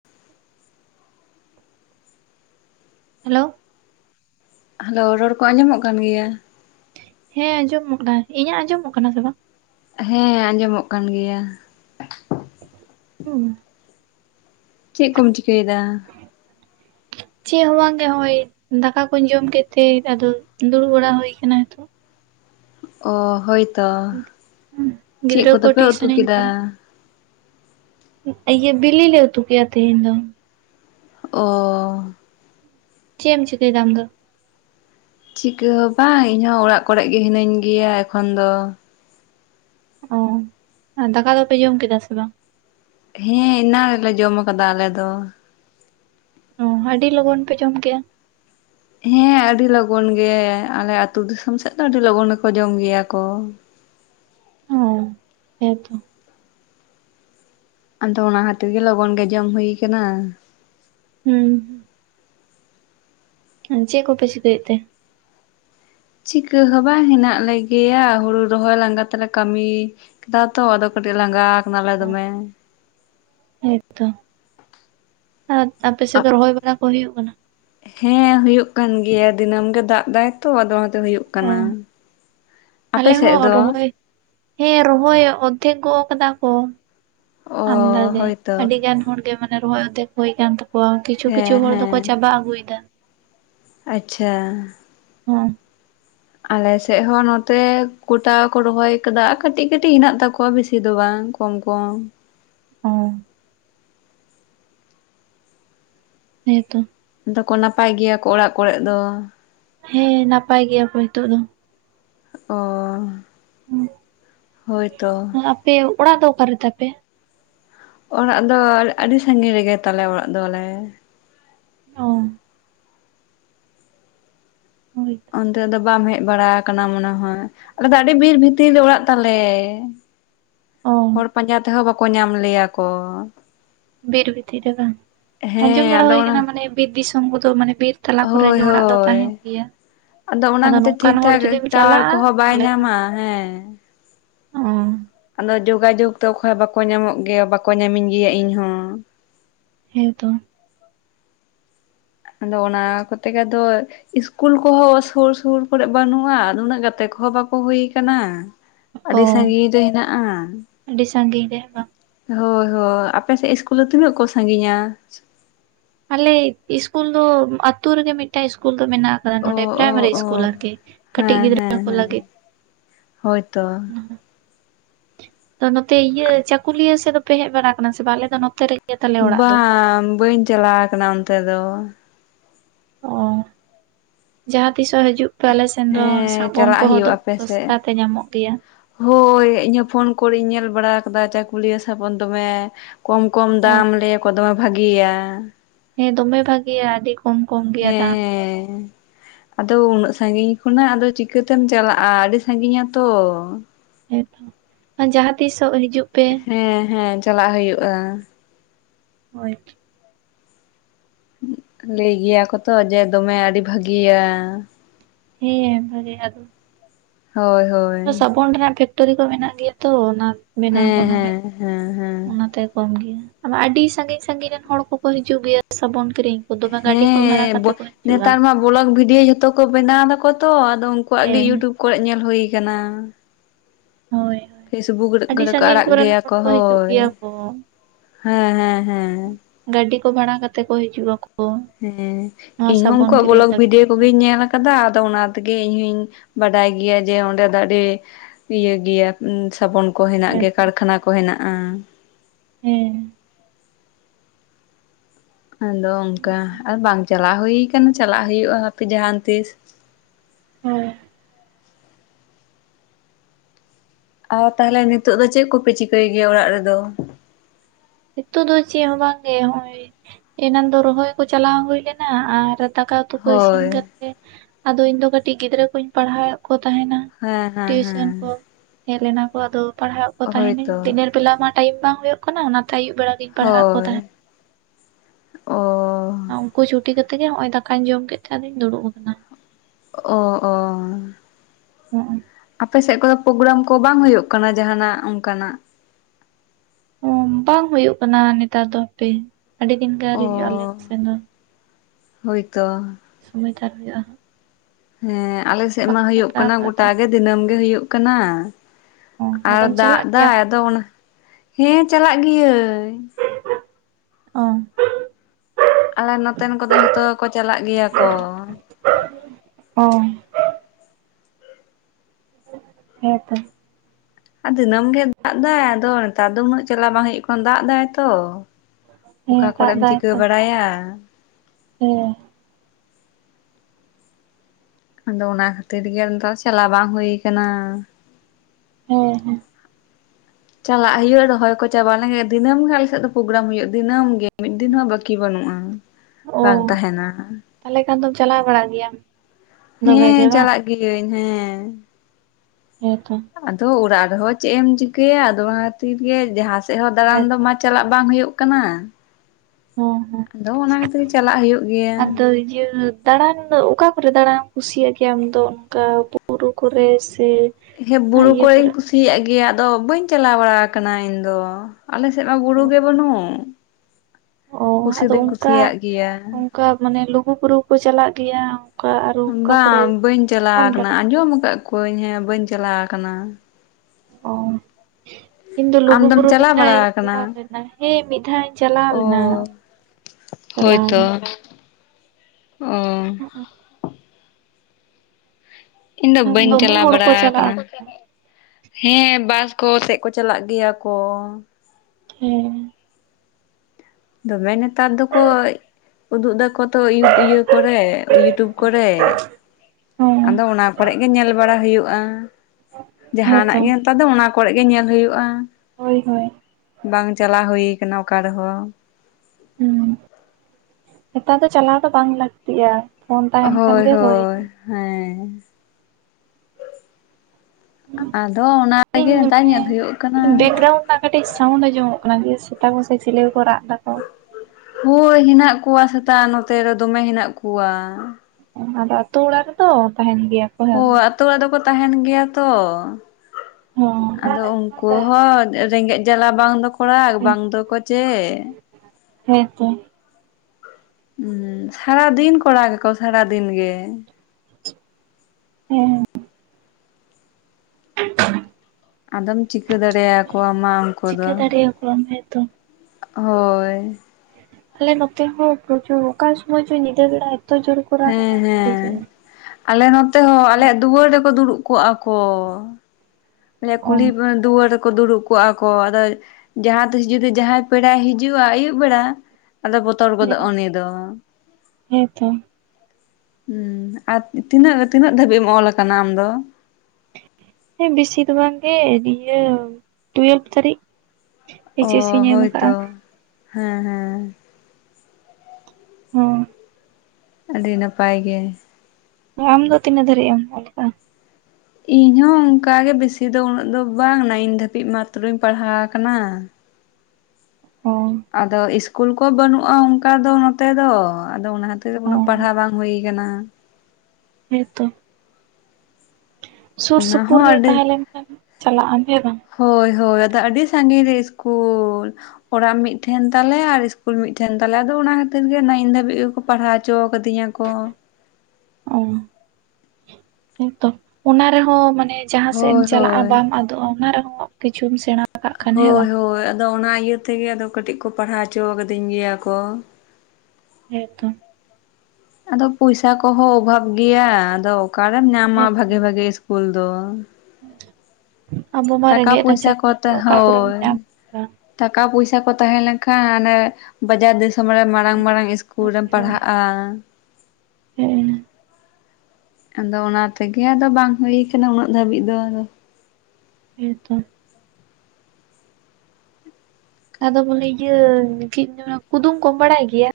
[unintelligible] Hello hello ᱨᱚᱲ ᱠᱚ ᱟᱸᱡᱚᱢᱚᱜ ᱠᱟᱱ ᱜᱤᱭᱟ ᱦᱮᱸ ᱟᱸᱡᱚᱢᱚᱜ ᱠᱟᱱᱟ ᱤᱧᱟᱹᱜ ᱟᱸᱡᱚᱢᱚᱜ ᱠᱟᱱᱟ ᱥᱮ ᱵᱟᱝ? ᱦᱮᱸ ᱟᱸᱡᱚᱢᱚᱜ ᱠᱟᱱ ᱜᱮᱭᱟ᱾ [inaudible] ᱪᱤᱜ ᱠᱚᱢ ᱪᱤᱠᱟᱹᱭ ᱫᱟ? ᱪᱤᱜ ᱦᱚᱸ ᱵᱟᱝᱜᱮ ᱦᱚᱸᱜ -ᱚᱭ ᱫᱟᱠᱟ ᱠᱩᱧ ᱡᱚᱢ ᱠᱮᱫ ᱛᱮ ᱟᱫᱚ ᱫᱩᱲᱩᱵ ᱵᱟᱲᱟ ᱦᱩᱭ ᱠᱟᱱᱟ ᱦᱤᱛᱚᱜ ᱚ ᱦᱚᱭᱛᱚ ᱦᱩᱸ, ᱪᱤᱜ ᱜᱤᱫᱽᱨᱟᱹ ᱠᱚᱫᱚ ᱠᱚ ᱯᱮ ᱩᱛᱩ ᱴᱤᱭᱩᱥᱚᱱᱤᱧ ᱠᱮᱫᱟ? ᱠᱟᱱᱟ ᱤᱭᱟᱹ ᱵᱤᱞᱤ ᱞᱮ ᱩᱛᱩ ᱠᱮᱜ-ᱟ ᱛᱤᱦᱤᱧ ᱫᱚ᱾ ᱚ ᱪᱮᱜ ᱮᱢ ᱪᱤᱠᱟᱹᱭ ᱫᱟ ᱟᱢ ᱫᱚ? ᱪᱤᱠᱟᱹ ᱦᱚᱸ ᱵᱟᱝ ᱤᱧ ᱦᱚᱸ ᱚᱲᱟᱜ ᱠᱚᱨᱮᱜ ᱜᱮ ᱦᱤᱱᱟᱹᱧ ᱜᱮᱭᱟ ᱮᱠᱷᱚᱱ ᱫᱚ ᱚ ᱟᱨ ᱫᱟᱠᱟ ᱫᱚᱯᱮ ᱡᱚᱢ ᱠᱮᱫᱟ ᱥᱮ ᱵᱟᱝ? ᱦᱮᱸ ᱮᱱᱟᱝ ᱨᱮᱞᱮ ᱡᱚᱢ ᱠᱟᱫᱟ ᱟᱞᱮ ᱫᱚ ᱚ ᱟᱹᱰᱤ ᱞᱚᱜᱚᱱ ᱯᱮ ᱡᱚᱢ ᱠᱮᱜ-ᱟ ᱦᱮᱸ ᱟᱹᱰᱤ ᱞᱚᱜᱚᱱ ᱜᱮ ᱟᱞᱮ ᱟᱹᱛᱩ ᱫᱤᱥᱚᱢ ᱥᱮᱫ ᱫᱚ ᱟᱹᱰᱤ ᱞᱚᱜᱚᱱ ᱜᱮᱠᱚ ᱡᱚᱢ ᱜᱮᱭᱟ ᱠᱚ᱾ ᱚ ᱦᱮᱸᱛᱚ ᱟᱫᱚ ᱚᱱᱟ ᱠᱷᱟᱹᱛᱤᱨ ᱜᱮ ᱞᱚᱜᱚᱱ ᱜᱮ ᱡᱚᱢ ᱦᱩᱭ ᱠᱟᱱᱟ᱾ ᱦᱩᱸ ᱪᱮᱜ ᱠᱚᱯᱮ ᱪᱤᱠᱟᱹᱭᱮᱫ ᱛᱮ? ᱪᱤᱠᱟᱹ ᱦᱚᱸ ᱵᱟᱝ ᱦᱮᱱᱟᱜ ᱞᱮᱜᱮᱭᱟ ᱦᱩᱲᱩ ᱨᱚᱦᱚᱭ ᱞᱟᱸᱜᱟ ᱛᱮᱞᱮ ᱠᱟᱹᱢᱤ ᱟ ᱛᱚ ᱟᱫᱚ ᱠᱟᱹᱴᱤᱡ ᱞᱟᱸᱜᱟ ᱠᱟᱱᱟ ᱞᱮ ᱫᱚᱢᱮ ᱦᱮᱸ ᱛᱚ ᱟ ᱟᱯᱮᱥᱮᱫ ᱫᱚ ᱨᱚᱦᱚᱭ ᱵᱟᱲᱟ ᱠᱚ ᱦᱩᱭᱩᱜ ᱠᱟᱱᱟ? ᱦᱮᱸ ᱦᱩᱭᱩᱜ ᱠᱟᱱ ᱜᱮᱭᱟ ᱫᱤᱱᱟᱹᱢ ᱜᱮ ᱫᱟᱜ ᱮᱫᱟᱭ ᱛᱚ ᱟᱫᱚ ᱚᱱᱟᱛᱮ ᱦᱩᱭᱩᱜ ᱚ ᱠᱟᱱᱟ ᱟᱯᱮ ᱟᱞᱮ ᱥᱮᱫ ᱦᱚᱸ ᱫᱚ? ᱨᱚᱦᱚᱭ ᱦᱮᱸ ᱨᱚᱦᱚᱭ ᱚᱨᱫᱷᱮᱠ ᱜᱚᱜ ᱟᱠᱟᱫᱟ ᱠᱚ᱾ ᱚ ᱟᱢᱫᱟᱜᱮ ᱦᱳᱭᱛᱚ ᱟᱹᱰᱤ ᱜᱟᱱ ᱦᱚᱲᱜᱮ ᱢᱟᱱᱮ ᱨᱚᱦᱚᱭ ᱳᱫᱷᱮᱠ ᱦᱩᱭ ᱠᱟᱱ ᱛᱟᱠᱚᱣᱟ᱾ ᱠᱤᱪᱷᱩ ᱠᱤᱪᱷᱩ ᱦᱮᱸ ᱦᱚᱲ ᱦᱮᱸ ᱫᱚᱠᱚ ᱪᱟᱵᱟ ᱟᱹᱜᱩᱭᱮᱫᱟ᱾ ᱟᱪᱪᱷᱟ᱾ ᱦᱳᱸ᱾ ᱟᱞᱮᱥᱮᱫ ᱦᱚᱸ ᱱᱚᱛᱮ ᱜᱚᱴᱟ ᱠᱚ ᱨᱚᱦᱚᱭ ᱟᱠᱟᱫᱟ ᱠᱟᱹᱴᱤᱡ ᱠᱟᱹᱴᱤᱡ ᱦᱮᱱᱟᱜ ᱛᱟᱠᱚᱣᱟ ᱵᱤᱥᱤ ᱫᱚ ᱵᱟᱝ᱾ ᱠᱚᱢ-ᱠᱚᱢ᱾ ᱚ ᱦᱮᱸ ᱛᱚ᱾ ᱫᱚᱠᱚ ᱱᱟᱯᱟᱭ ᱜᱮᱭᱟ ᱠᱚ ᱚᱲᱟᱜ ᱠᱚᱨᱮ ᱫᱚ᱾ ᱦᱮᱸ ᱱᱟᱯᱟᱭ ᱜᱮᱭᱟ ᱠᱚ ᱱᱤᱛᱚᱜ ᱫᱚ᱾ ᱚ [inaudible] ᱦᱳᱭᱛᱚ᱾ ᱟᱯᱮ ᱚᱲᱟᱜ ᱫᱚ ᱚᱠᱟᱨᱮᱛᱟᱯᱮ? ᱚᱲᱟᱜ ᱫᱚ ᱟᱹᱰᱤ ᱥᱟᱺᱜᱤᱧ ᱨᱮᱜᱮ ᱛᱟᱞᱮ ᱚᱲᱟᱜ ᱫᱚᱞᱮ᱾ ᱳᱢ᱾ ᱦᱳᱭ᱾ ᱚᱱᱛᱮ ᱫᱚ ᱵᱟᱢ ᱦᱮᱡ ᱵᱟᱲᱟ ᱟᱠᱟᱱᱟ ᱢᱚᱱᱮ ᱦᱚ ᱟᱞᱮ ᱟᱹᱰᱤ ᱵᱤᱨ ᱵᱷᱤᱛᱤᱨ ᱨᱮ ᱚᱲᱟᱜ ᱛᱟᱞᱮ᱾ ᱚ ᱦᱚᱲ ᱯᱟᱸᱡᱟ ᱛᱮᱦᱚᱸ ᱵᱟᱠᱚ ᱧᱟᱢ ᱞᱮᱭᱟ ᱠᱚ᱾ ᱵᱤᱨ ᱵᱷᱤᱛᱤᱨ ᱨᱮ ᱵᱟᱝ ᱦᱮᱸ ᱟᱸᱡᱚᱢ ᱵᱟᱲᱟ ᱟᱫᱚ ᱦᱩᱭ ᱚᱱᱟ ᱟᱠᱟᱱᱟ ᱢᱟᱱᱮ ᱵᱤᱨ ᱫᱤᱥᱚᱢ ᱠᱚᱫᱚ ᱢᱟᱱᱮ ᱵᱤᱨ ᱛᱟᱞᱟ ᱠᱚᱨᱮ ᱦᱳᱭ ᱜᱮ ᱚᱲᱟᱜ ᱫᱚ ᱦᱳᱭ ᱛᱟᱦᱮᱱ ᱜᱮᱭᱟ᱾ ᱟᱫᱚ ᱚᱱᱟ ᱠᱷᱟᱹᱛᱤᱨ ᱴᱷᱤᱠ ᱱᱚᱝᱠᱟᱱ ᱦᱚᱲ ᱴᱷᱟᱠ ᱡᱩᱫᱤᱢ ᱴᱟᱣᱟᱨ ᱪᱟᱞᱟᱜᱼᱟ ᱠᱚᱦᱚᱸ ᱵᱟᱭ ᱧᱟᱢᱟ ᱦᱮᱸ᱾ ᱳᱸ᱾ ᱟᱫᱚ ᱡᱳᱜᱟᱡᱳᱜ ᱫᱚ ᱚᱠᱚ ᱵᱟᱠᱚ ᱧᱟᱢᱚᱜ ᱜᱮᱭᱟ ᱵᱟᱠᱚ ᱧᱟᱢᱤᱧ ᱜᱮᱭᱟ ᱤᱧ ᱦᱚᱸ᱾ ᱦᱮᱸᱛᱚ᱾ ᱟᱫᱚ ᱚᱱᱟ ᱠᱚᱛᱮ ᱜᱮ ᱟᱫᱚ ᱤᱥᱠᱩᱞ ᱠᱚᱦᱚᱸ ᱥᱩᱨ ᱥᱩᱨ ᱠᱚᱨᱮ ᱵᱟᱹᱱᱩᱜ-ᱟ᱾ ᱱᱩᱱᱟᱹᱜ ᱜᱟᱛᱮ ᱠᱚᱦᱚᱸ ᱵᱟᱠᱚ ᱦᱩᱭᱩᱭ ᱟᱠᱟᱱᱟ ᱟᱹᱰᱤ ᱚ ᱥᱟᱺᱜᱤᱧ ᱨᱮ ᱦᱮᱱᱟᱜ-ᱟ᱾ ᱟᱹᱰᱤ ᱥᱟᱺᱜᱤᱧ ᱨᱮ ᱵᱟᱝ ᱦᱳᱭ ᱦᱳᱭ ᱟᱯᱮ ᱥᱮᱫ ᱤᱥᱠᱩᱞ ᱨᱮ ᱛᱤᱱᱟᱹᱜ ᱠᱚ ᱥᱟᱺᱜᱤᱧᱟ? ᱟᱞᱮ ᱤᱥᱠᱩᱞ ᱫᱚ ᱟᱹᱛᱩ ᱨᱮᱜᱮ ᱢᱤᱫᱴᱟᱝ ᱤᱥᱠᱩᱞ ᱫᱚ ᱢᱮᱱᱟᱜ ᱚ ᱱᱚᱰᱮ ᱚ ᱯᱨᱟᱭᱢᱟᱨᱤ ᱚ ᱥᱠᱩᱞ ᱟᱨᱠᱤ ᱠᱟᱹᱴᱤᱡ ᱦᱮᱸ ᱜᱤᱫᱽᱨᱟᱹ ᱦᱮᱸ ᱠᱚ ᱦᱮᱸ ᱞᱟᱹᱜᱤᱫ᱾ ᱦᱳᱭᱛᱚ᱾ ᱟᱫᱚ ᱱᱚᱛᱮ ᱤᱭᱟᱹ ᱪᱟᱹᱠᱩᱞᱤᱭᱟᱹ ᱥᱮᱫ ᱫᱚᱯᱮ ᱦᱮᱡ ᱵᱟᱲᱟ ᱟᱠᱟᱱᱟ ᱥᱮ ᱵᱟᱝ ᱟᱞᱮ ᱫᱚ ᱱᱚᱛᱮ ᱨᱮ ᱵᱟᱝ ᱵᱟᱹᱧ ᱪᱟᱞᱟᱣ ᱠᱟᱱᱟ ᱚᱱᱛᱮ ᱫᱚ᱾ ᱚ᱾ ᱡᱟᱦᱟᱸ ᱛᱤᱥᱚᱜ ᱦᱤᱡᱩᱜ ᱯᱮ ᱟᱞᱮᱥᱮᱱ ᱫᱚ ᱦᱮᱸ ᱥᱟᱵᱚᱱ ᱪᱟᱞᱟᱜ ᱠᱚᱦᱚᱸ ᱫᱚ ᱦᱩᱭᱩᱜᱼᱟ ᱥᱚᱥᱛᱟ ᱟᱯᱮᱥᱮᱫ ᱛᱮ ᱧᱟᱢᱚᱜ ᱜᱮᱭᱟ᱾ ᱦᱳᱭ ᱤᱧ ᱦᱚᱸ ᱯᱷᱳᱱ ᱠᱚᱨᱮᱧ ᱧᱮᱞ ᱵᱟᱲᱟ ᱠᱟᱫᱟ ᱪᱟᱠᱩᱞᱤᱭᱟᱹ ᱥᱟᱵᱚᱱ ᱫᱚᱢᱮ ᱠᱚᱢ ᱠᱚᱢ ᱫᱟᱢ ᱦᱳᱭ ᱞᱟᱹᱭᱟᱠᱚ ᱫᱚᱢᱮ ᱵᱷᱟᱜᱤᱭᱟ᱾ ᱦᱮᱸ ᱫᱚᱢᱮ ᱵᱷᱟᱜᱮᱭᱟ ᱟᱹᱰᱤ ᱠᱚᱢ ᱠᱚᱢ ᱜᱮᱭᱟ ᱦᱮᱸ ᱫᱟᱢ᱾ ᱦᱮᱸ᱾ ᱟᱫᱚ ᱩᱱᱟᱹᱜ ᱥᱟᱺᱜᱤᱧ ᱠᱷᱚᱱᱟᱜ ᱟᱫᱚ ᱪᱤᱠᱟᱹᱛᱮᱢ ᱪᱟᱞᱟᱜ-ᱟ ᱟᱹᱰᱤ ᱥᱟᱜᱤᱧᱟ ᱛᱚ᱾ ᱦᱮᱸᱛᱚ ᱡᱟᱦᱟᱸ ᱛᱤᱥᱚᱜ ᱦᱤᱡᱩᱜ ᱯᱮ ᱦᱮᱸ ᱦᱮᱸ ᱪᱟᱞᱟᱜ ᱦᱩᱭᱩᱜ-ᱟ᱾ ᱦᱳᱭ᱾ ᱞᱟᱹᱭ ᱜᱮᱭᱟ ᱠᱚᱛᱚ ᱡᱮ ᱫᱚᱢᱮ ᱟᱹᱰᱤ ᱵᱷᱟᱹᱜᱤᱭᱟ᱾ ᱦᱮᱸ ᱵᱷᱟᱜᱤ ᱟᱫᱚ ᱦᱳᱭ ᱦᱳᱭ᱾ ᱥᱟᱵᱚᱱ ᱨᱮᱱᱟᱜ ᱯᱷᱮᱠᱴᱚᱨᱤ ᱠᱚ ᱢᱮᱱᱟᱜ ᱜᱮᱭᱟ ᱛᱚ ᱚᱱᱟ ᱵᱮᱱᱟᱣ ᱠᱚ ᱦᱮᱸ ᱱᱚᱸᱰᱮ ᱦᱮᱸ ᱦᱮᱸ [inaudible] ᱦᱮᱸ ᱚᱱᱟ ᱛᱮ ᱠᱚᱢ ᱜᱮᱭᱟ᱾ ᱟᱨ ᱟᱰᱤ ᱥᱟᱺᱜᱤᱧ ᱥᱟᱺᱜᱤᱧ ᱨᱮᱱ ᱦᱚᱲ ᱠᱚᱠᱚ ᱦᱤᱡᱩᱜ ᱜᱮᱭᱟ ᱥᱟᱵᱚᱱ ᱠᱤᱨᱤᱧ᱾ ᱠᱚ ᱫᱚᱢᱮ ᱜᱟᱹᱰᱤ ᱠᱚ ᱵᱷᱟᱲᱟ ᱦᱮᱸ ᱠᱟᱛᱮ ᱵᱚᱼᱼ ᱠᱚ ᱦᱤᱡᱩᱜᱼᱟ ᱱᱮᱛᱟᱨ ᱢᱟ ᱵᱽᱞᱚᱜ ᱵᱷᱤᱰᱭᱳ ᱡᱷᱚᱛᱚ ᱠᱚ ᱵᱮᱱᱟᱣ ᱫᱟᱠᱚ ᱛᱚ ᱟᱫᱚ ᱩᱱᱠᱩ ᱣᱟᱜ ᱜᱮ ᱦᱮᱸ ᱭᱩᱴᱩᱵᱽᱼᱼ ᱠᱚᱨᱮᱜ ᱧᱮᱞ ᱦᱩᱭ ᱠᱟᱱᱟ᱾ ᱦᱳᱭ᱾ ᱦᱳᱭ ᱯᱷᱮᱥᱵᱩᱠ ᱲᱮ ᱟᱹᱰᱤ ᱠᱚᱲᱮ ᱠᱚ ᱥᱟᱺᱜᱤᱧ ᱟᱲᱟᱜᱽ ᱠᱚᱨᱮᱱ ᱜᱮᱭᱟ ᱦᱚᱲ ᱠᱚ ᱦᱤᱡᱩᱜ ᱦᱳᱭ, ᱜᱮᱭᱟ ᱠᱚ ᱦᱮᱸ ᱦᱮᱸ ᱦᱮᱸ ᱦᱮᱸ᱾ ᱜᱟᱹᱰᱤ ᱠᱚ ᱵᱷᱟᱲᱟ ᱠᱟᱛᱮᱜ ᱠᱚ ᱦᱤᱡᱩᱜ-ᱟ ᱠᱚ᱾ ᱦᱮᱸ ᱤᱧ ᱦᱚᱸ ᱩᱱᱠᱩ ᱣᱟᱜ ᱠᱤᱨᱤᱧ ᱵᱚᱞᱚᱠ ᱞᱟᱹᱜᱤᱫ ᱵᱤᱰᱤᱭᱳ ᱠᱩ ᱛᱮ᱾ ᱜᱤᱧ ᱧᱮᱞᱟ ᱠᱟᱫᱟ ᱟᱫᱚ ᱚᱱᱟ ᱛᱮᱜᱮ ᱤᱧ ᱦᱩᱧ ᱵᱟᱰᱟᱭ ᱜᱮᱭᱟ ᱡᱮ ᱚᱸᱰᱮ ᱫᱚ ᱟᱹᱰᱤ ᱤᱭᱟᱹ ᱜᱮᱭᱟ ᱩᱸᱻᱥᱟᱵᱚᱱ ᱠᱚ ᱦᱮᱱᱟᱜ ᱦᱮᱸ ᱜᱮᱭᱟ ᱛᱚ ᱠᱟᱨᱠᱷᱟᱱᱟ ᱠᱚ ᱦᱮᱱᱟᱜ-ᱟ᱾ ᱦᱮᱸ᱾ ᱟᱫᱚ ᱚᱝᱠᱟ ᱟᱨ ᱵᱟᱝ ᱪᱟᱞᱟᱣ ᱦᱩᱭ ᱠᱟᱱᱟ, ᱪᱟᱞᱟᱜ ᱦᱩᱭᱩᱜ-ᱟ ᱦᱟᱯᱮ ᱡᱟᱦᱟᱸᱱ ᱛᱤᱥ ᱦᱳᱭ᱾ ᱟᱨ ᱛᱟᱦᱚᱞᱮ ᱱᱤᱛᱚᱜ ᱫᱚ ᱪᱮᱜ ᱠᱚᱯᱮ ᱪᱤᱠᱟᱹᱭ ᱜᱮᱭᱟ ᱚᱲᱟᱜ ᱨᱮᱫᱚ? ᱱᱤᱛᱩᱜ ᱫᱚ ᱪᱮᱜ ᱦᱚᱸ ᱵᱟᱝ ᱜᱮ ᱦᱚᱸᱜ-ᱚᱸᱭ ᱮᱱᱟᱱ ᱫᱚ ᱨᱚᱦᱚᱭ ᱠᱚ ᱪᱟᱞᱟᱣ ᱦᱩᱭ ᱞᱮᱱᱟ ᱟᱨ ᱫᱟᱠᱟ ᱩᱛᱩ ᱠᱚ ᱤᱥᱤᱱ ᱦᱳᱭ ᱠᱟᱛᱮᱜ ᱟᱫᱚ ᱤᱧ ᱫᱚ ᱠᱟᱹᱴᱤᱡ ᱜᱤᱫᱽᱨᱟᱹ ᱠᱩᱧ ᱯᱟᱲᱦᱟᱣᱮᱜ ᱠᱚ ᱛᱟᱦᱮᱸᱱᱟ᱾ ᱦᱮᱸ ᱦᱮᱸ ᱦᱮᱸ ᱴᱤᱭᱩᱥᱚᱱ ᱠᱚ ᱦᱮᱡ ᱞᱮᱱᱟ ᱠᱚ ᱟᱫᱚ ᱯᱟᱲᱦᱟᱣᱮᱜ ᱠᱚ ᱛᱟᱦᱮ ᱱᱟᱹᱧ ᱦᱳᱭᱛᱚ ᱫᱤᱱᱮᱨ ᱵᱮᱞᱟ ᱢᱟ ᱴᱟᱹᱭᱤᱢ ᱵᱟᱝ ᱦᱚᱭᱚᱜ ᱠᱟᱱᱟ ᱚᱱᱟ ᱛᱮ ᱟᱹᱭᱩᱵ ᱵᱮᱲᱟ ᱜᱤᱧ ᱯᱟᱲᱦᱟᱣᱮᱜ ᱠᱚ ᱦᱳᱭ ᱛᱟᱦᱮᱸᱱ, ᱚ ᱟᱶ ᱩᱱᱠᱩ ᱪᱩᱴᱤ ᱠᱟᱛᱮᱜ ᱜᱮ ᱦᱚᱸᱜ-ᱚᱸᱭ ᱫᱟᱠᱟᱧ ᱡᱚᱢ ᱠᱮᱜ ᱛᱮ ᱟᱫᱚᱧ ᱫᱩᱲᱩᱵ ᱟᱠᱟᱱᱟ᱾ ᱚ ᱚᱸᱻ [unintelligible] ᱟᱯᱮ ᱥᱮᱜ ᱠᱚᱫᱚ ᱯᱨᱳᱜᱨᱟᱢ ᱠᱚ ᱵᱟᱝ ᱦᱚᱭᱚᱜ ᱠᱟᱱᱟ ᱡᱟᱦᱟᱸ ᱱᱟᱜ ᱚᱱᱠᱟ ᱱᱟᱜ? ᱚᱻ ᱵᱟᱝ ᱦᱩᱭᱩᱜ ᱠᱟᱱᱟ ᱱᱮᱛᱟᱨ ᱫᱚ ᱦᱟᱯᱮ ᱟᱹᱰᱤ ᱫᱤᱱ ᱜᱮ ᱚ ᱟᱣᱨᱤ ᱦᱩᱭᱩᱜ-ᱟ ᱟᱞᱮ ᱥᱮᱱ ᱫᱚ᱾ ᱦᱳᱭᱛᱚ᱾ ᱥᱚᱢᱚᱭ ᱛᱚ ᱟᱣᱨᱤ ᱦᱩᱭᱩᱜ-ᱟ᱾ ᱦᱮᱸ ᱟᱞᱮ ᱥᱮᱜ ᱢᱟ ᱦᱩᱭᱩᱜ ᱥᱟᱯᱲᱟᱣ ᱠᱟᱱᱟ ᱠᱟᱜᱼᱟ ᱛᱚ ᱜᱚᱴᱟ ᱜᱮ ᱫᱤᱱᱟᱹᱢ ᱜᱮ ᱦᱩᱭᱩᱜ ᱠᱟᱱᱟ᱾ ᱚ ᱟᱨ ᱟᱫᱚᱢ ᱫᱟᱜ ᱪᱟᱞᱟᱜ ᱜᱮᱭᱟ ᱫᱟᱭ ᱟᱫᱚ ᱚᱱᱟ ᱦᱮᱸ ᱪᱟᱞᱟᱜ ᱜᱤᱭᱟᱹᱧ᱾ ᱚ᱾ ᱟᱞᱮ ᱱᱚᱛᱮᱱ ᱠᱚᱫᱚ ᱡᱷᱚᱛᱚ ᱠᱚ ᱪᱟᱞᱟᱜ ᱜᱤᱭᱟ ᱠᱚ᱾ ᱚ ᱦᱮᱸᱛᱚ᱾ ᱟᱨ ᱫᱤᱱᱟᱹᱢ ᱜᱮ ᱫᱟᱜ ᱫᱟᱭ ᱟᱫᱚ ᱱᱮᱛᱟᱨ ᱫᱚ ᱩᱱᱟᱹᱜ ᱪᱟᱞᱟᱜ ᱵᱟᱝ ᱦᱩᱭᱩᱜ ᱠᱟᱱᱟ ᱫᱟᱜ ᱫᱟᱭ ᱛᱚ᱾ ᱦᱮᱸ ᱚᱠᱟ ᱫᱟᱜ ᱠᱚᱨᱮᱢ ᱫᱟᱭ ᱪᱤᱠᱟᱹ ᱛᱚ ᱵᱟᱲᱟᱭᱟ᱾ ᱦᱮᱸ᱾ ᱟᱫᱚ ᱚᱱᱟ ᱠᱷᱟᱹᱛᱤᱨ ᱜᱮᱸ ᱫᱚ ᱪᱟᱞᱟᱣ ᱵᱟᱝ ᱦᱩᱭ ᱠᱟᱱᱟ᱾ ᱦᱮᱸ ᱦᱮᱸ᱾ ᱪᱟᱞᱟᱜ ᱦᱩᱭᱩᱜ-ᱟ ᱨᱚᱦᱚᱭ ᱠᱚ ᱪᱟᱵᱟ ᱞᱮᱱ ᱜᱮ ᱫᱤᱱᱟᱹᱢ ᱜᱮ ᱦᱟᱸᱜ ᱟᱞᱮ ᱥᱮᱜ ᱫᱚ ᱯᱨᱳᱜᱨᱟᱢ ᱦᱩᱭᱩᱜ-ᱟ ᱫᱤᱱᱟᱹᱢ ᱜᱮ ᱢᱤᱫ ᱫᱤᱱ ᱦᱚᱸ ᱵᱟᱹᱠᱤ ᱵᱟᱹᱱᱩᱜ-ᱟ᱾ ᱚ ᱵᱟᱝ ᱛᱟᱦᱮᱱᱟ, ᱛᱟᱦᱚᱞᱮ ᱠᱷᱟᱱ ᱫᱚᱢ ᱪᱟᱞᱟᱣ ᱵᱟᱲᱟᱜ ᱜᱮᱭᱟ ᱫᱚᱢᱮ ᱦᱮᱸ ᱜᱮ ᱵᱟᱝ ᱪᱟᱞᱟᱜ ᱜᱤᱭᱟᱹᱧ ᱦᱮᱸ᱾ ᱦᱮᱸ ᱛᱚ᱾ ᱟᱫᱚ ᱚᱲᱟᱜ ᱨᱮᱦᱚᱸ ᱪᱮᱜ ᱮᱢ ᱪᱤᱠᱟᱹᱭᱟ ᱟᱫᱚ ᱚᱱᱟ ᱠᱷᱟᱹᱛᱤᱨ ᱜᱮ ᱡᱟᱦᱟᱸ ᱥᱮᱜ ᱦᱚᱸ ᱫᱟᱬᱟᱱ ᱫᱚ ᱦᱮᱸᱛᱚ ᱢᱟ ᱪᱟᱞᱟᱜ ᱵᱟᱝ ᱦᱩᱭᱩᱜ ᱠᱟᱱᱟ᱾ ᱦᱚᱸ ᱦᱚᱸ ᱟᱫᱚ ᱚᱱᱟ ᱠᱷᱟᱹᱛᱤᱨ ᱪᱟᱞᱟᱜ ᱦᱩᱭᱩᱜ ᱜᱮᱭᱟ᱾ ᱟᱫᱚ ᱤᱭᱟᱹ ᱫᱟᱬᱟᱱ ᱫᱚ ᱚᱠᱟ ᱠᱚᱨᱮ ᱫᱟᱬᱟᱢ ᱠᱩᱥᱤ ᱭᱟᱜ ᱜᱮᱭᱟ ᱟᱢ ᱫᱚ ᱚᱱᱠᱟ ᱵᱩᱨᱩ ᱠᱚᱨᱮ ᱥᱮ ᱦᱮᱸ ᱵᱩᱨᱩ ᱤᱭᱟᱹ ᱠᱚᱨᱮᱧ ᱠᱚᱨᱮ ᱠᱩᱥᱤᱭᱟᱜ ᱜᱮᱭᱟ ᱟᱫᱚ ᱵᱟᱹᱧ ᱪᱟᱞᱟᱣ ᱵᱟᱲᱟᱣ ᱠᱟᱱᱟ ᱤᱧ ᱫᱚ᱾ ᱟᱞᱮ ᱥᱮᱜ ᱢᱟ ᱵᱩᱨᱩ ᱜᱮ ᱵᱟᱹᱱᱩᱜ᱾ ᱚᱻ ᱠᱩᱥᱤ ᱟᱫᱚ ᱫᱩᱧ ᱚᱱᱠᱟ ᱠᱩᱥᱤᱭᱟᱜ ᱜᱮᱭᱟ᱾ ᱚᱱᱠᱟ ᱢᱟᱱᱮ ᱞᱩᱜᱩᱼᱵᱩᱨᱩ ᱠᱚ ᱪᱟᱞᱟᱜ ᱜᱮᱭᱟ᱾ ᱚᱱᱠᱟ ᱟᱨᱚ ᱚᱠᱟ ᱠᱚᱨᱮ ᱵᱟᱝ ᱵᱟᱹᱧ ᱪᱟᱞᱟᱣ ᱵᱟᱢ ᱟᱠᱟᱱᱟ ᱵᱟᱲᱟᱜ ᱟᱸᱡᱚᱢ ᱟᱠᱟᱜ ᱠᱚᱣᱟᱹᱧ ᱦᱮᱸ ᱵᱟᱹᱧ ᱪᱟᱞᱟᱣ ᱟᱠᱟᱱᱟ᱾ ᱚᱸ᱾ ᱤᱧ ᱫᱚ ᱞᱩᱜᱩ ᱟᱢᱫᱚᱢ ᱵᱩᱨᱩ ᱢᱤᱫ ᱪᱟᱞᱟᱣ ᱫᱷᱟᱼᱣ ᱵᱟᱲᱟ ᱤᱧ ᱪᱟᱞᱟᱣ ᱟᱠᱟᱱᱟ ᱞᱮᱱᱟ ᱦᱮᱸ ᱢᱤᱫ ᱫᱷᱟᱣ ᱤᱧ ᱪᱟᱞᱟᱣ ᱞᱮᱱᱟ ᱦᱳᱭ ᱪᱟᱞᱟᱣ ᱫᱚ ᱛᱚ ᱚᱸ ᱤᱧ ᱫᱚ ᱵᱟᱹᱧ ᱫᱚᱢᱮ ᱪᱟᱞᱟᱣ ᱦᱚᱲ ᱵᱟᱲᱟ ᱠᱚ ᱟᱠᱟᱱᱟ᱾ ᱪᱟᱞᱟᱜᱼᱟ ᱦᱮᱸ ᱵᱟᱥ ᱠᱚ ᱥᱮᱫ ᱠᱚ ᱪᱟᱞᱟᱜ ᱜᱮᱭᱟ ᱠᱚ ᱦᱮᱸ ᱫᱚᱢᱮ ᱱᱮᱛᱟᱨ ᱫᱚᱠᱚ ᱩᱫᱩᱜ ᱫᱟᱠᱚ ᱛᱚ ᱤᱭᱟᱹ ᱠᱚᱨᱮ ᱤᱭᱩᱴᱩᱵᱽ ᱠᱚᱨᱮᱹ ᱟᱫᱚ ᱦᱚᱸ ᱚᱱᱟ ᱠᱚᱨᱮᱹ ᱜᱮ ᱧᱮᱞ ᱵᱟᱲᱟ ᱦᱩᱭᱩᱜᱼᱟ ᱡᱟᱦᱟᱱᱟᱜ ᱦᱮᱸᱛᱚ ᱜᱮ ᱟᱫᱚ ᱚᱱᱟ ᱠᱚᱨᱮᱹ ᱜᱮ ᱧᱮᱞ ᱦᱩᱭᱩᱜᱼᱟ ᱦᱳᱭ ᱦᱳᱭ ᱵᱟᱝ ᱪᱟᱞᱟᱣ ᱦᱩᱭ ᱟᱠᱟᱱᱟ ᱚᱠᱟ ᱨᱮᱦᱚᱸ ᱦᱮᱸ ᱱᱮᱛᱟᱨ ᱫᱚ ᱪᱟᱞᱟᱣ ᱫᱚ ᱵᱟᱝ ᱞᱟᱹᱠᱛᱤᱜᱼᱟ ᱯᱷᱳᱱ ᱛᱟᱦᱮᱱ ᱠᱷᱟᱱ ᱦᱳᱭ ᱜᱮ ᱦᱩᱭᱱᱟ ᱦᱳᱭ ᱦᱮᱸ ᱟᱫᱚ ᱚᱱᱟ ᱜᱮ ᱤᱧ ᱱᱮᱛᱟᱨ ᱢᱟᱱᱮ ᱧᱮᱞ ᱦᱩᱭᱩᱜ ᱠᱟᱱᱟ ᱵᱮᱠᱜᱨᱟᱣᱩᱱᱰ ᱨᱮᱱᱟᱜ ᱠᱟᱹᱴᱤᱡ ᱥᱟᱣᱩᱱᱰ ᱟᱸᱡᱚᱢᱚᱜ ᱠᱟᱱᱟ ᱜᱮ ᱥᱮᱛᱟ ᱠᱚ ᱥᱮ ᱪᱤᱞᱤ ᱠᱚ ᱨᱟᱜ ᱫᱟᱠᱚ ᱦᱳᱭ ᱦᱮᱱᱟᱜ ᱠᱚᱣᱟ ᱥᱮᱛᱟᱜ ᱱᱚᱛᱮ ᱨᱮ ᱫᱚᱢᱮ ᱦᱮᱱᱟᱜ ᱠᱚᱣᱟ ᱟᱫᱚ ᱟᱛᱳ ᱚᱲᱟᱜ ᱨᱮᱫᱚ ᱛᱟᱦᱮᱱ ᱜᱮᱭᱟ ᱠᱚ ᱦᱳ ᱦᱮᱸ ᱵᱟᱝ ᱟᱛᱳ ᱚᱲᱟᱜ ᱫᱚᱠᱚ ᱛᱟᱦᱮᱱ ᱜᱮᱭᱟ ᱛᱚ ᱦᱚᱸ ᱟᱫᱚ ᱟᱠᱩ ᱦᱚᱸ ᱨᱮᱸᱜᱮᱡ ᱡᱟᱞᱟ ᱵᱟᱝ ᱫᱚ ᱠᱚ ᱨᱟᱜᱽ ᱵᱟᱝ ᱫᱚᱠᱚ ᱪᱮᱫ ᱦᱮᱸᱥᱮ ᱦᱩᱸ ᱥᱟᱨᱟ ᱫᱤᱱ ᱠᱚ ᱨᱟ ᱜᱟᱠᱚ ᱥᱟᱨᱟ ᱫᱤᱱ ᱜᱮ ᱦᱮᱸ [inaudible] ᱟᱫᱚᱢ ᱪᱤᱠᱟᱹ ᱫᱟᱲᱮᱭᱟᱠᱚᱣᱼᱟ ᱢᱟ ᱩᱱᱠᱩ ᱫᱚ ᱪᱤᱠᱟᱹ ᱠᱚᱣᱟᱢ ᱦᱮᱛᱚ ᱦᱳᱭ ᱟᱞᱮ ᱱᱚᱛᱮ ᱦᱚᱸ ᱯᱨᱚᱪᱩᱨ ᱚᱠᱟ ᱥᱚᱢᱚᱭ ᱪᱚ ᱧᱤᱫᱟᱹ ᱵᱮᱲᱟ ᱮᱛᱚ ᱡᱳᱨ ᱠᱚ ᱨᱟᱜᱟ ᱦᱮᱸ ᱵᱟᱝ ᱟᱹᱰᱤ ᱦᱮᱸ ᱡᱳᱨ ᱟᱞᱮ ᱱᱚᱛᱮ ᱦᱚᱸ ᱟᱞᱮᱭᱟᱜ ᱫᱩᱣᱟᱹᱨ ᱨᱮᱠᱚ ᱫᱩᱲᱩᱵ ᱠᱚᱜᱼᱟ ᱠᱚ ᱢᱟᱱᱮ ᱚ ᱠᱩᱞᱦᱤ ᱫᱩᱣᱟᱹᱨ ᱨᱮᱠᱚ ᱫᱩᱲᱩᱵ ᱠᱚᱜᱼᱟ ᱠᱚ ᱟᱫᱚ ᱡᱟᱦᱟᱸ ᱛᱤᱥ ᱡᱩᱫᱤ ᱡᱟᱦᱟᱸᱭ ᱯᱮᱲᱟᱭ ᱦᱤᱡᱩᱜᱼᱟ ᱟᱭᱩᱵ ᱵᱮᱲᱟ ᱟᱫᱚᱭ ᱵᱚᱛᱚᱨ ᱦᱮᱸ ᱜᱚᱫᱚᱜᱼᱟ ᱩᱱᱤ ᱫᱚ ᱦᱮᱸᱛᱚ ᱦᱩᱸ ᱟᱨ ᱛᱤᱱᱟᱹᱜ ᱛᱤᱱᱟᱹᱜ ᱫᱷᱟᱹᱵᱤᱡ ᱮᱢ ᱚᱞ ᱟᱠᱟᱱᱟ ᱟᱢ ᱫᱚ ᱦᱮᱸ ᱵᱮᱥᱤ ᱫᱚ ᱵᱟᱝ ᱜᱮ ᱱᱤᱭᱟᱹ ᱴᱩᱭᱮᱞᱵᱷ ᱫᱷᱟᱹᱨᱤᱡ ᱮᱪ ᱚ ᱮᱥ ᱤᱧ ᱮᱢ ᱟᱠᱟᱜᱼᱟ ᱦᱳᱭᱛᱚ ᱦᱮᱸ ᱦᱮᱸ ᱦᱩᱸ ᱟᱹᱰᱤ ᱱᱟᱯᱟᱭ ᱜᱮ ᱟᱢ ᱫᱚ ᱛᱤᱱᱟᱹᱜ ᱫᱷᱟᱹᱨᱤᱡ ᱮᱢ ᱚᱞ ᱟᱠᱟᱜᱼᱟ ᱾ ᱤᱧ ᱦᱚᱸ ᱚᱱᱠᱟ ᱜᱮ ᱵᱤᱥᱤ ᱫᱚ ᱩᱱᱟᱹᱜ ᱫᱚ ᱵᱟᱝ ᱱᱟᱭᱤᱱ ᱫᱷᱟᱹᱵᱤᱡ ᱢᱟᱛᱨᱚᱧ ᱯᱟᱲᱦᱟᱣ ᱟᱠᱟᱱᱟ ᱚ ᱟᱫᱚ ᱤᱥᱠᱩᱞ ᱠᱚ ᱵᱟᱹᱱᱩᱜᱼᱟ ᱚᱱᱠᱟ ᱫᱚ ᱱᱚᱛᱮ ᱫᱚ ᱟᱫᱚ ᱚᱱᱟ ᱠᱷᱟᱹᱛᱤᱨ ᱚ ᱩᱱᱟᱹᱜ ᱯᱟᱲᱦᱟᱣ ᱵᱟᱝ ᱦᱩᱭ ᱟᱠᱟᱱᱟ ᱦᱮᱸᱛᱚ ᱥᱩᱨ ᱚᱱᱟ ᱥᱩᱯᱩᱨ ᱦᱚᱸ ᱨᱮᱭ ᱟᱹᱰᱤ ᱛᱟᱦᱮᱸ ᱞᱮᱱ ᱠᱷᱟᱱ ᱪᱟᱞᱟᱜᱼᱟ ᱦᱮ ᱵᱟᱝ ᱦᱳᱭ ᱦᱳᱭ ᱟᱫᱚ ᱟᱹᱰᱤ ᱥᱟᱺᱜᱤᱧ ᱨᱮ ᱤᱥᱠᱩᱞ ᱚᱲᱟᱜ ᱢᱤᱫᱴᱷᱮᱱ ᱛᱟᱞᱮ ᱟᱨ ᱤᱥᱠᱩᱞ ᱢᱤᱫᱴᱷᱮᱱ ᱛᱟᱞᱮ ᱟᱫᱚ ᱚᱱᱟ ᱠᱷᱟᱹᱛᱤᱨ ᱜᱮ ᱱᱟᱭᱤᱱ ᱫᱷᱟᱹᱵᱤᱡ ᱜᱮ ᱯᱟᱲᱦᱟᱣ ᱦᱚᱪᱚ ᱟᱠᱟᱫᱤᱧᱟᱹ ᱠᱚ ᱚ ᱦᱮᱸ ᱛᱚ ᱚᱱᱟ ᱨᱮᱦᱚᱸ ᱢᱟᱱᱮ ᱡᱟᱦᱟᱸ ᱥᱮᱫ ᱮᱢ ᱦᱳᱭ ᱪᱟᱞᱟᱜᱼᱟ ᱦᱳᱭ ᱵᱟᱢ ᱟᱫ ᱛᱚ ᱚᱱᱟ ᱨᱮᱦᱚᱸᱠᱤᱪᱷᱩᱢ ᱥᱮᱬᱟ ᱠᱟᱜ ᱠᱷᱟᱱ ᱦᱮᱸ ᱦᱳᱭ ᱵᱟᱝ ᱦᱳᱭ ᱟᱫᱚ ᱚᱱᱟ ᱤᱭᱟᱹ ᱛᱮᱜᱮ ᱟᱫᱚ ᱠᱟᱹᱴᱤᱡ ᱠᱚ ᱯᱟᱲᱦᱟᱣ ᱦᱚᱪᱚ ᱠᱟᱹᱫᱤᱧ ᱜᱮᱭᱟ ᱠᱚ ᱾ ᱦᱮᱸ ᱛᱚ ᱾ ᱟᱫᱚ ᱯᱚᱭᱥᱟ ᱠᱚᱦᱚᱸ ᱚᱵᱷᱟᱵᱽ ᱜᱮᱭᱟ ᱟᱫᱚ ᱚᱠᱟᱨᱮᱢ ᱧᱟᱢᱟ ᱦᱮᱸ ᱵᱷᱟᱜᱮ ᱵᱷᱟᱜᱮ ᱤᱥᱠᱩᱞ ᱫᱚ [inaudible] ᱢᱟ ᱴᱟᱠᱟ ᱨᱮᱸᱜᱮᱡ ᱯᱚᱭᱥᱟ ᱱᱟᱪᱟᱨ ᱠᱚᱛᱮ ᱦᱚᱲ ᱚᱠᱟ ᱠᱚᱨᱮᱢ ᱦᱳᱭ ᱧᱟᱢ ᱠᱚᱣᱟ᱾ ᱴᱟᱠᱟ ᱯᱚᱭᱥᱟ ᱠᱚ ᱛᱟᱦᱮᱸ ᱞᱮᱱᱠᱷᱟᱱ ᱦᱟᱱᱮ ᱵᱟᱡᱟᱨ ᱫᱤᱥ [unintelligible] ᱢᱟᱨᱟᱝ ᱢᱟᱨᱟᱝ ᱤᱥᱠᱩᱞ ᱨᱮᱢ ᱦᱳᱭ ᱦᱳᱭ ᱯᱟᱲᱦᱟᱜᱼᱟ᱾ ᱦᱮᱸ ᱟᱫᱚ ᱚᱱᱟ ᱛᱮᱜᱮ ᱟᱫᱚ ᱵᱟᱝ ᱦᱩᱭ ᱠᱟᱱᱟ ᱩᱱᱟᱹᱜ ᱫᱷᱟᱹᱵᱤᱡᱽ ᱫᱚ ᱟᱫᱚ ᱾ ᱦᱮᱸ ᱛᱚ ᱾ ᱟᱫᱚ ᱵᱚᱞᱮ ᱤᱭᱟᱹ ᱠᱷᱤᱜ ᱧᱚᱜᱼᱟ ᱠᱩᱫᱩᱢ ᱠᱚᱢ ᱵᱟᱲᱟᱭ ᱜᱮᱭᱟ?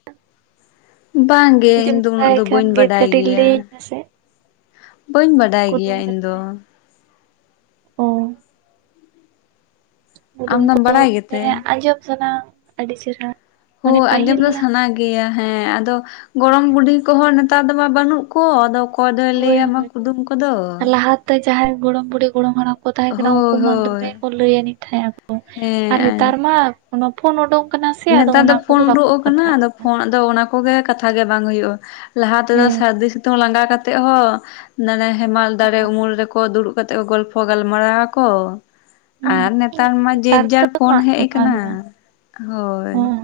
ᱵᱟᱝ ᱜᱮ ᱡᱩᱫᱤᱢ ᱤᱧ ᱫᱚ ᱩᱱᱟᱹᱜ ᱵᱟᱲᱟᱭ ᱫᱚ ᱠᱷᱟᱱ ᱵᱟᱹᱧ ᱜᱮ ᱵᱟᱰᱟᱭ ᱠᱟᱹᱴᱤᱡ ᱜᱮᱭᱟ ᱾ ᱞᱟᱹᱭᱟᱹᱧ ᱢᱮᱥᱮ ᱵᱟᱹᱧ ᱵᱟᱰᱟᱭ ᱠᱩᱫᱩᱢ ᱜᱮᱭᱟ ᱤᱧ ᱫᱚ ᱵᱟᱨᱮᱛᱮ? ᱾ ᱚ ᱾ ᱠᱩᱫᱩᱢ ᱟᱢᱫᱚᱢ ᱠᱚᱫᱚ ᱵᱟᱲᱟᱭ ᱜᱮᱛᱮ ᱦᱮᱸ ᱟᱸᱡᱚᱢ ᱥᱟᱱᱟᱣ ᱟᱹᱰᱤ ᱪᱮᱨᱦᱟ ᱾ ᱦᱳ ᱟᱸᱡᱚᱢ ᱫᱚ ᱥᱟᱱᱟ ᱜᱮᱭᱟ ᱦᱮᱸ ᱟᱫᱚ ᱜᱚᱲᱚᱢ ᱵᱩᱰᱤ ᱠᱚᱦᱚᱸ ᱱᱮᱛᱟᱨ ᱫᱚ ᱢᱟ ᱵᱟᱹᱱᱩᱜ ᱠᱚ ᱟᱫᱚ ᱚᱠᱚᱭ ᱫᱚᱭ ᱞᱟᱹᱭᱟᱢᱟ ᱠᱩᱫᱩᱢ ᱠᱚᱫᱚ ᱾ ᱛᱚ ᱡᱟᱦᱟᱸᱭ ᱜᱚᱲᱚᱢ ᱵᱩᱰᱤ ᱜᱚᱲᱚᱢ ᱦᱟᱲᱟᱢ ᱠᱚ ᱛᱟᱦᱮᱸ ᱠᱟᱱᱟ ᱦᱳᱭ ᱩᱱᱠᱩ ᱢᱟ ᱦᱳᱭ ᱫᱚᱢᱮ ᱠᱚ ᱞᱟᱹᱭ ᱟᱹᱱᱤᱡ ᱛᱟᱦᱮᱸ ᱟᱠᱚ ᱟᱨ ᱦᱮᱸ ᱦᱮᱛᱟᱨ ᱢᱟ ᱚᱱᱟ ᱯᱷᱳᱱ ᱳᱰᱳᱠ ᱠᱟᱱᱟ ᱥᱮ ᱟᱫᱚ ᱱᱮᱛᱟᱨ ᱫᱚ ᱚᱱᱟ ᱯᱷᱳᱱ ᱠᱚᱜᱮ ᱵᱟᱠᱚ ᱩᱰᱳᱜ ᱠᱟᱱᱟ ᱠᱟᱛᱷᱟᱜ ᱟᱫᱚ ᱯᱷᱳᱱ ᱟᱫᱚ ᱚᱱᱟ ᱠᱚᱜᱮ ᱠᱟᱛᱷᱟ ᱜᱮ ᱵᱟᱝ ᱦᱩᱭᱩᱜᱼᱟ ᱾ ᱞᱟᱦᱟ ᱛᱮᱫᱚ ᱦᱮᱸ ᱥᱟᱹᱨᱫᱤ ᱥᱤᱛᱩᱝ ᱞᱟᱸᱜᱟ ᱠᱟᱛᱮᱜ ᱦᱚᱸ ᱱᱟᱱᱟᱭ ᱦᱮᱢᱟᱞ ᱫᱟᱨᱮ ᱩᱢᱩᱞ ᱨᱮᱠᱚ ᱫᱩᱲᱩᱵᱽ ᱠᱟᱛᱮᱜ ᱠᱚ ᱜᱚᱞᱯᱷᱚ ᱜᱟᱞᱢᱟᱨᱟᱣ ᱟᱠᱚ ᱦᱩᱸ ᱟᱨ ᱱᱮᱛᱟᱨ ᱢᱟ ᱡᱮ ᱱᱮᱛᱟᱨ ᱫᱚ ᱡᱟᱨ ᱯᱷᱳᱱ ᱵᱟᱝ ᱦᱮᱡ ᱵᱟᱝ ᱠᱟᱱᱟ ᱜᱮ ᱵᱟᱝ ᱦᱳᱭ ᱦᱚᱸ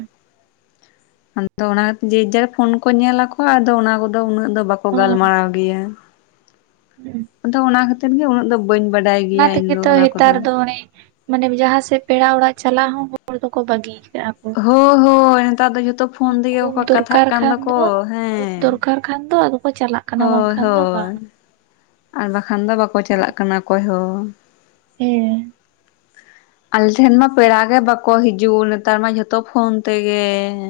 ᱟᱫᱚ ᱚᱱᱟ ᱡᱮ ᱡᱟᱨ ᱯᱷᱳᱱ ᱠᱚ ᱧᱮᱞᱟᱠᱚ ᱟᱫᱚ ᱚᱱᱟ ᱠᱚᱫᱚ ᱩᱱᱟᱹᱜ ᱫᱚ ᱵᱟᱠᱚ ᱦᱚᱸ ᱜᱟᱞᱢᱟᱨᱟᱣ ᱜᱮᱭᱟ ᱾ ᱦᱩᱸ ᱟᱫᱚ ᱚᱱᱟ ᱠᱷᱟᱹᱛᱤᱨ ᱜᱮ ᱩᱱᱟᱹᱜ ᱫᱚ ᱵᱟᱹᱧ ᱵᱟᱰᱟᱭ ᱚᱱᱟ ᱜᱮᱭᱟ ᱤᱧ ᱛᱮᱜᱮ ᱫᱚ ᱛᱚ ᱚᱱᱟ ᱦᱮᱛᱟᱨ ᱠᱚᱫᱚ ᱫᱚ ᱢᱟᱱᱮ ᱢᱟᱱᱮ ᱡᱟᱦᱟᱸ ᱥᱮᱫ ᱯᱮᱲᱟ ᱚᱲᱟᱜ ᱪᱟᱞᱟᱜ ᱦᱚᱸ ᱦᱚᱲ ᱫᱚᱠᱚ ᱵᱟᱹᱜᱤ ᱠᱟᱜᱼᱟ ᱾ ᱦᱳ ᱦᱳᱭ ᱱᱮᱛᱟᱨ ᱫᱚ ᱡᱚᱛᱚ ᱯᱷᱳᱱ ᱛᱮᱜᱮ ᱠᱷᱩᱵ ᱠᱚ ᱠᱟᱛᱷᱟᱜ ᱫᱚᱨᱠᱟᱨ ᱠᱟᱱ ᱠᱷᱟᱱ ᱫᱚᱠᱚ ᱫᱚ ᱠᱷᱩᱵ ᱦᱮᱸ ᱫᱚᱨᱠᱟᱨ ᱠᱷᱟᱱ ᱫᱚ ᱟᱫᱚ ᱠᱚ ᱪᱟᱞᱟᱜ ᱠᱟᱱᱟ ᱦᱳᱭ ᱵᱟᱝᱠᱷᱟᱱ ᱫᱚ ᱦᱳᱭ ᱵᱟᱝ ᱟᱨ ᱵᱟᱠᱷᱟᱱ ᱫᱚ ᱵᱟᱠᱚ ᱪᱟᱞᱟᱜ ᱠᱟᱱᱟ ᱚᱠᱚᱭ ᱦᱚᱸ ᱦᱮᱸ ᱟᱞᱮ ᱴᱷᱮᱱ ᱢᱟ ᱯᱮᱲᱟ ᱜᱮ ᱵᱟᱠᱚ ᱦᱤᱡᱩᱜ ᱱᱮᱛᱟᱨ ᱢᱟ ᱡᱷᱚᱛᱚ ᱯᱷᱳᱱ ᱛᱮᱜᱮ ᱾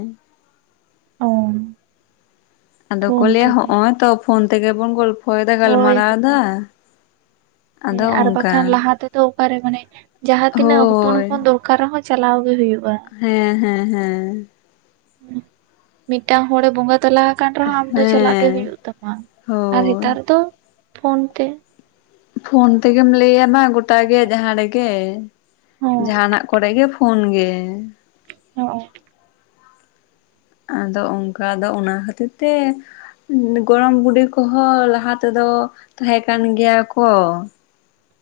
ᱚ ᱟᱫᱚ ᱠᱚ ᱯᱷᱳᱱ ᱞᱟᱹᱭᱟ ᱛᱮᱜᱮ ᱦᱚᱸᱜᱼᱚᱭ ᱛᱚ ᱯᱷᱳᱱ ᱛᱮᱜᱮ ᱵᱚᱱ ᱜᱚᱞᱯᱷᱚᱭᱮᱫᱟ ᱦᱳᱭ ᱜᱟᱞᱢᱟᱨᱟᱣ ᱫᱟ ᱦᱳᱭ ᱾ ᱦᱮᱸ ᱟᱨ ᱵᱟᱠᱷᱟᱱ ᱞᱟᱦᱟᱛᱮ ᱛᱚ ᱚᱠᱟᱨᱮ ᱢᱟᱱᱮ ᱡᱟᱦᱟᱸ ᱛᱤᱱᱟᱹᱜ ᱦᱚᱯᱚᱱ ᱦᱳᱭ ᱦᱚᱯᱚᱱ ᱫᱚᱨᱠᱟᱨ ᱨᱮᱦᱚᱸ ᱪᱟᱞᱟᱣ ᱜᱮ ᱦᱩᱭᱩᱜᱼᱟ ᱾ ᱦᱮᱸᱻᱦᱮᱸᱻᱦᱮᱸᱻ ᱢᱤᱫᱴᱟᱝ ᱦᱚᱲᱮ ᱵᱚᱸᱜᱟ ᱛᱟᱞᱟ ᱠᱟᱱ ᱨᱮᱦᱚᱸ ᱟᱢ ᱫᱚ ᱪᱟᱞᱟᱜ ᱜᱮ ᱦᱮᱸ ᱦᱩᱭᱩᱜ ᱛᱟᱢᱟ ᱟᱨ ᱦᱳᱭ ᱦᱮᱛᱟᱨ ᱫᱚ ᱯᱷᱳᱱ ᱛᱮ ᱯᱷᱳᱱ ᱛᱮᱜᱮᱢ ᱞᱟᱹᱭ ᱟᱢᱟ ᱜᱚᱴᱟ ᱜᱮ ᱡᱟᱦᱟᱸ ᱨᱮᱜᱮ, ᱦᱚᱸ ᱡᱟᱦᱟᱸᱱᱟᱜ ᱠᱚᱨᱮ ᱜᱮ ᱯᱷᱳᱱ ᱜᱮ ᱦᱚᱸ ᱟᱫᱚ ᱚᱝᱠᱟ ᱫᱚ ᱚᱱᱟ ᱠᱷᱟᱹᱛᱤᱨ ᱛᱮ ᱜᱚᱲᱚᱢ ᱵᱩᱰᱤ ᱠᱚᱦᱚᱸ ᱞᱟᱦᱟ ᱛᱮᱫᱚ ᱛᱟᱦᱮᱸ ᱠᱟᱱ ᱜᱮᱭᱟ ᱠᱚ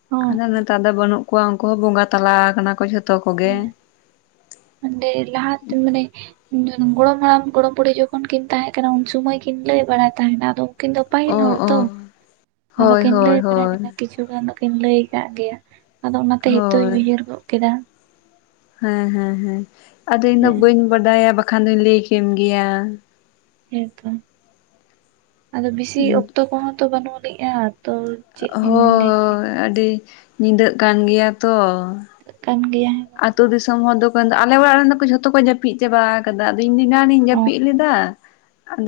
ᱦᱚᱸ ᱟᱫᱚ ᱱᱮᱛᱟᱨ ᱫᱚ ᱵᱟᱹᱱᱩᱜ ᱠᱚᱣᱟ ᱩᱱᱠᱩ ᱦᱚᱸ ᱵᱚᱸᱜᱟ ᱛᱟᱞᱟᱣ ᱠᱟᱱᱟ ᱠᱚ ᱡᱷᱚᱛᱚ ᱠᱚᱜᱮ ᱱᱚᱸᱰᱮ ᱞᱟᱦᱟᱛᱮ ᱢᱟᱱᱮ [unintelligible] ᱜᱚᱲᱚᱢ ᱦᱟᱲᱟᱢ ᱜᱚᱲᱚᱢ ᱵᱩᱲᱦᱤ ᱡᱚᱠᱷᱚᱱ ᱠᱤᱱ ᱛᱟᱦᱮᱸᱜ ᱠᱟᱱᱟ ᱩᱱ ᱥᱩᱢᱚᱭ ᱠᱤᱱ ᱞᱟᱹᱭ ᱵᱟᱲᱟᱭ ᱛᱟᱦᱮᱱ ᱟᱫᱚ ᱩᱱᱠᱤᱱ ᱫᱚ ᱯᱟᱹᱦᱤᱞ ᱚ ᱦᱚᱲ ᱚ ᱛᱚ ᱟᱫᱚ ᱦᱳᱭ ᱠᱤᱱ ᱦᱳᱭ ᱵᱟᱲᱟᱭ ᱦᱳᱭ ᱛᱟᱦᱮᱸ ᱠᱤᱪᱷᱩ ᱪᱷᱩ ᱜᱟᱱ ᱫᱚ ᱠᱤᱱ ᱞᱟᱹᱭ ᱠᱟᱜ ᱜᱮᱭᱟ ᱟᱫᱚ ᱚᱱᱟᱛᱮ ᱦᱤᱛᱚᱜ ᱦᱳᱭ ᱤᱧ ᱩᱭᱦᱟᱹᱨ ᱜᱚᱜ ᱠᱮᱫᱟ ᱦᱮᱸ ᱦᱮᱸ ᱦᱮᱸ ᱟᱫᱚ ᱤᱧᱫᱚ ᱵᱟᱹᱧ ᱵᱟᱰᱟᱭᱟ ᱵᱟᱠᱷᱟᱱ ᱫᱩᱧ ᱞᱟᱹᱭ ᱠᱮᱢ ᱜᱮᱭᱟ ᱾ ᱦᱮᱸᱛᱚ ᱟᱫᱚ ᱵᱤᱥᱤ ᱚᱠᱛᱚ ᱠᱚᱦᱚᱸ ᱛᱚ ᱵᱟᱹᱱᱩᱜ ᱟᱹᱱᱤᱜᱼᱟ ᱛᱚ ᱪᱮᱫ ᱤᱧ ᱞᱟᱹᱭ ᱠᱮᱫ ᱦᱳᱭ ᱟᱹᱰᱤ ᱧᱤᱫᱟᱹᱜ ᱠᱟᱱ ᱜᱮᱭᱟ ᱛᱚ ᱾ ᱠᱟᱱ ᱜᱮᱭᱟ ᱵᱟᱝ ᱟᱛᱩ ᱫᱤᱥᱚᱢ ᱦᱚᱲ ᱫᱚᱠᱚᱱ ᱫᱚ ᱟᱞᱮ ᱚᱲᱟᱜ ᱨᱮᱱ ᱫᱚ ᱡᱷᱚᱛᱚ ᱠᱚ ᱡᱟᱹᱯᱤᱫ ᱾ ᱪᱟᱵᱟ ᱠᱟᱫᱟ ᱟᱫᱚ ᱫᱚ ᱮᱱᱟᱱᱤᱧ ᱚ ᱡᱟᱹᱯᱤᱜ ᱞᱮᱫᱟ ᱾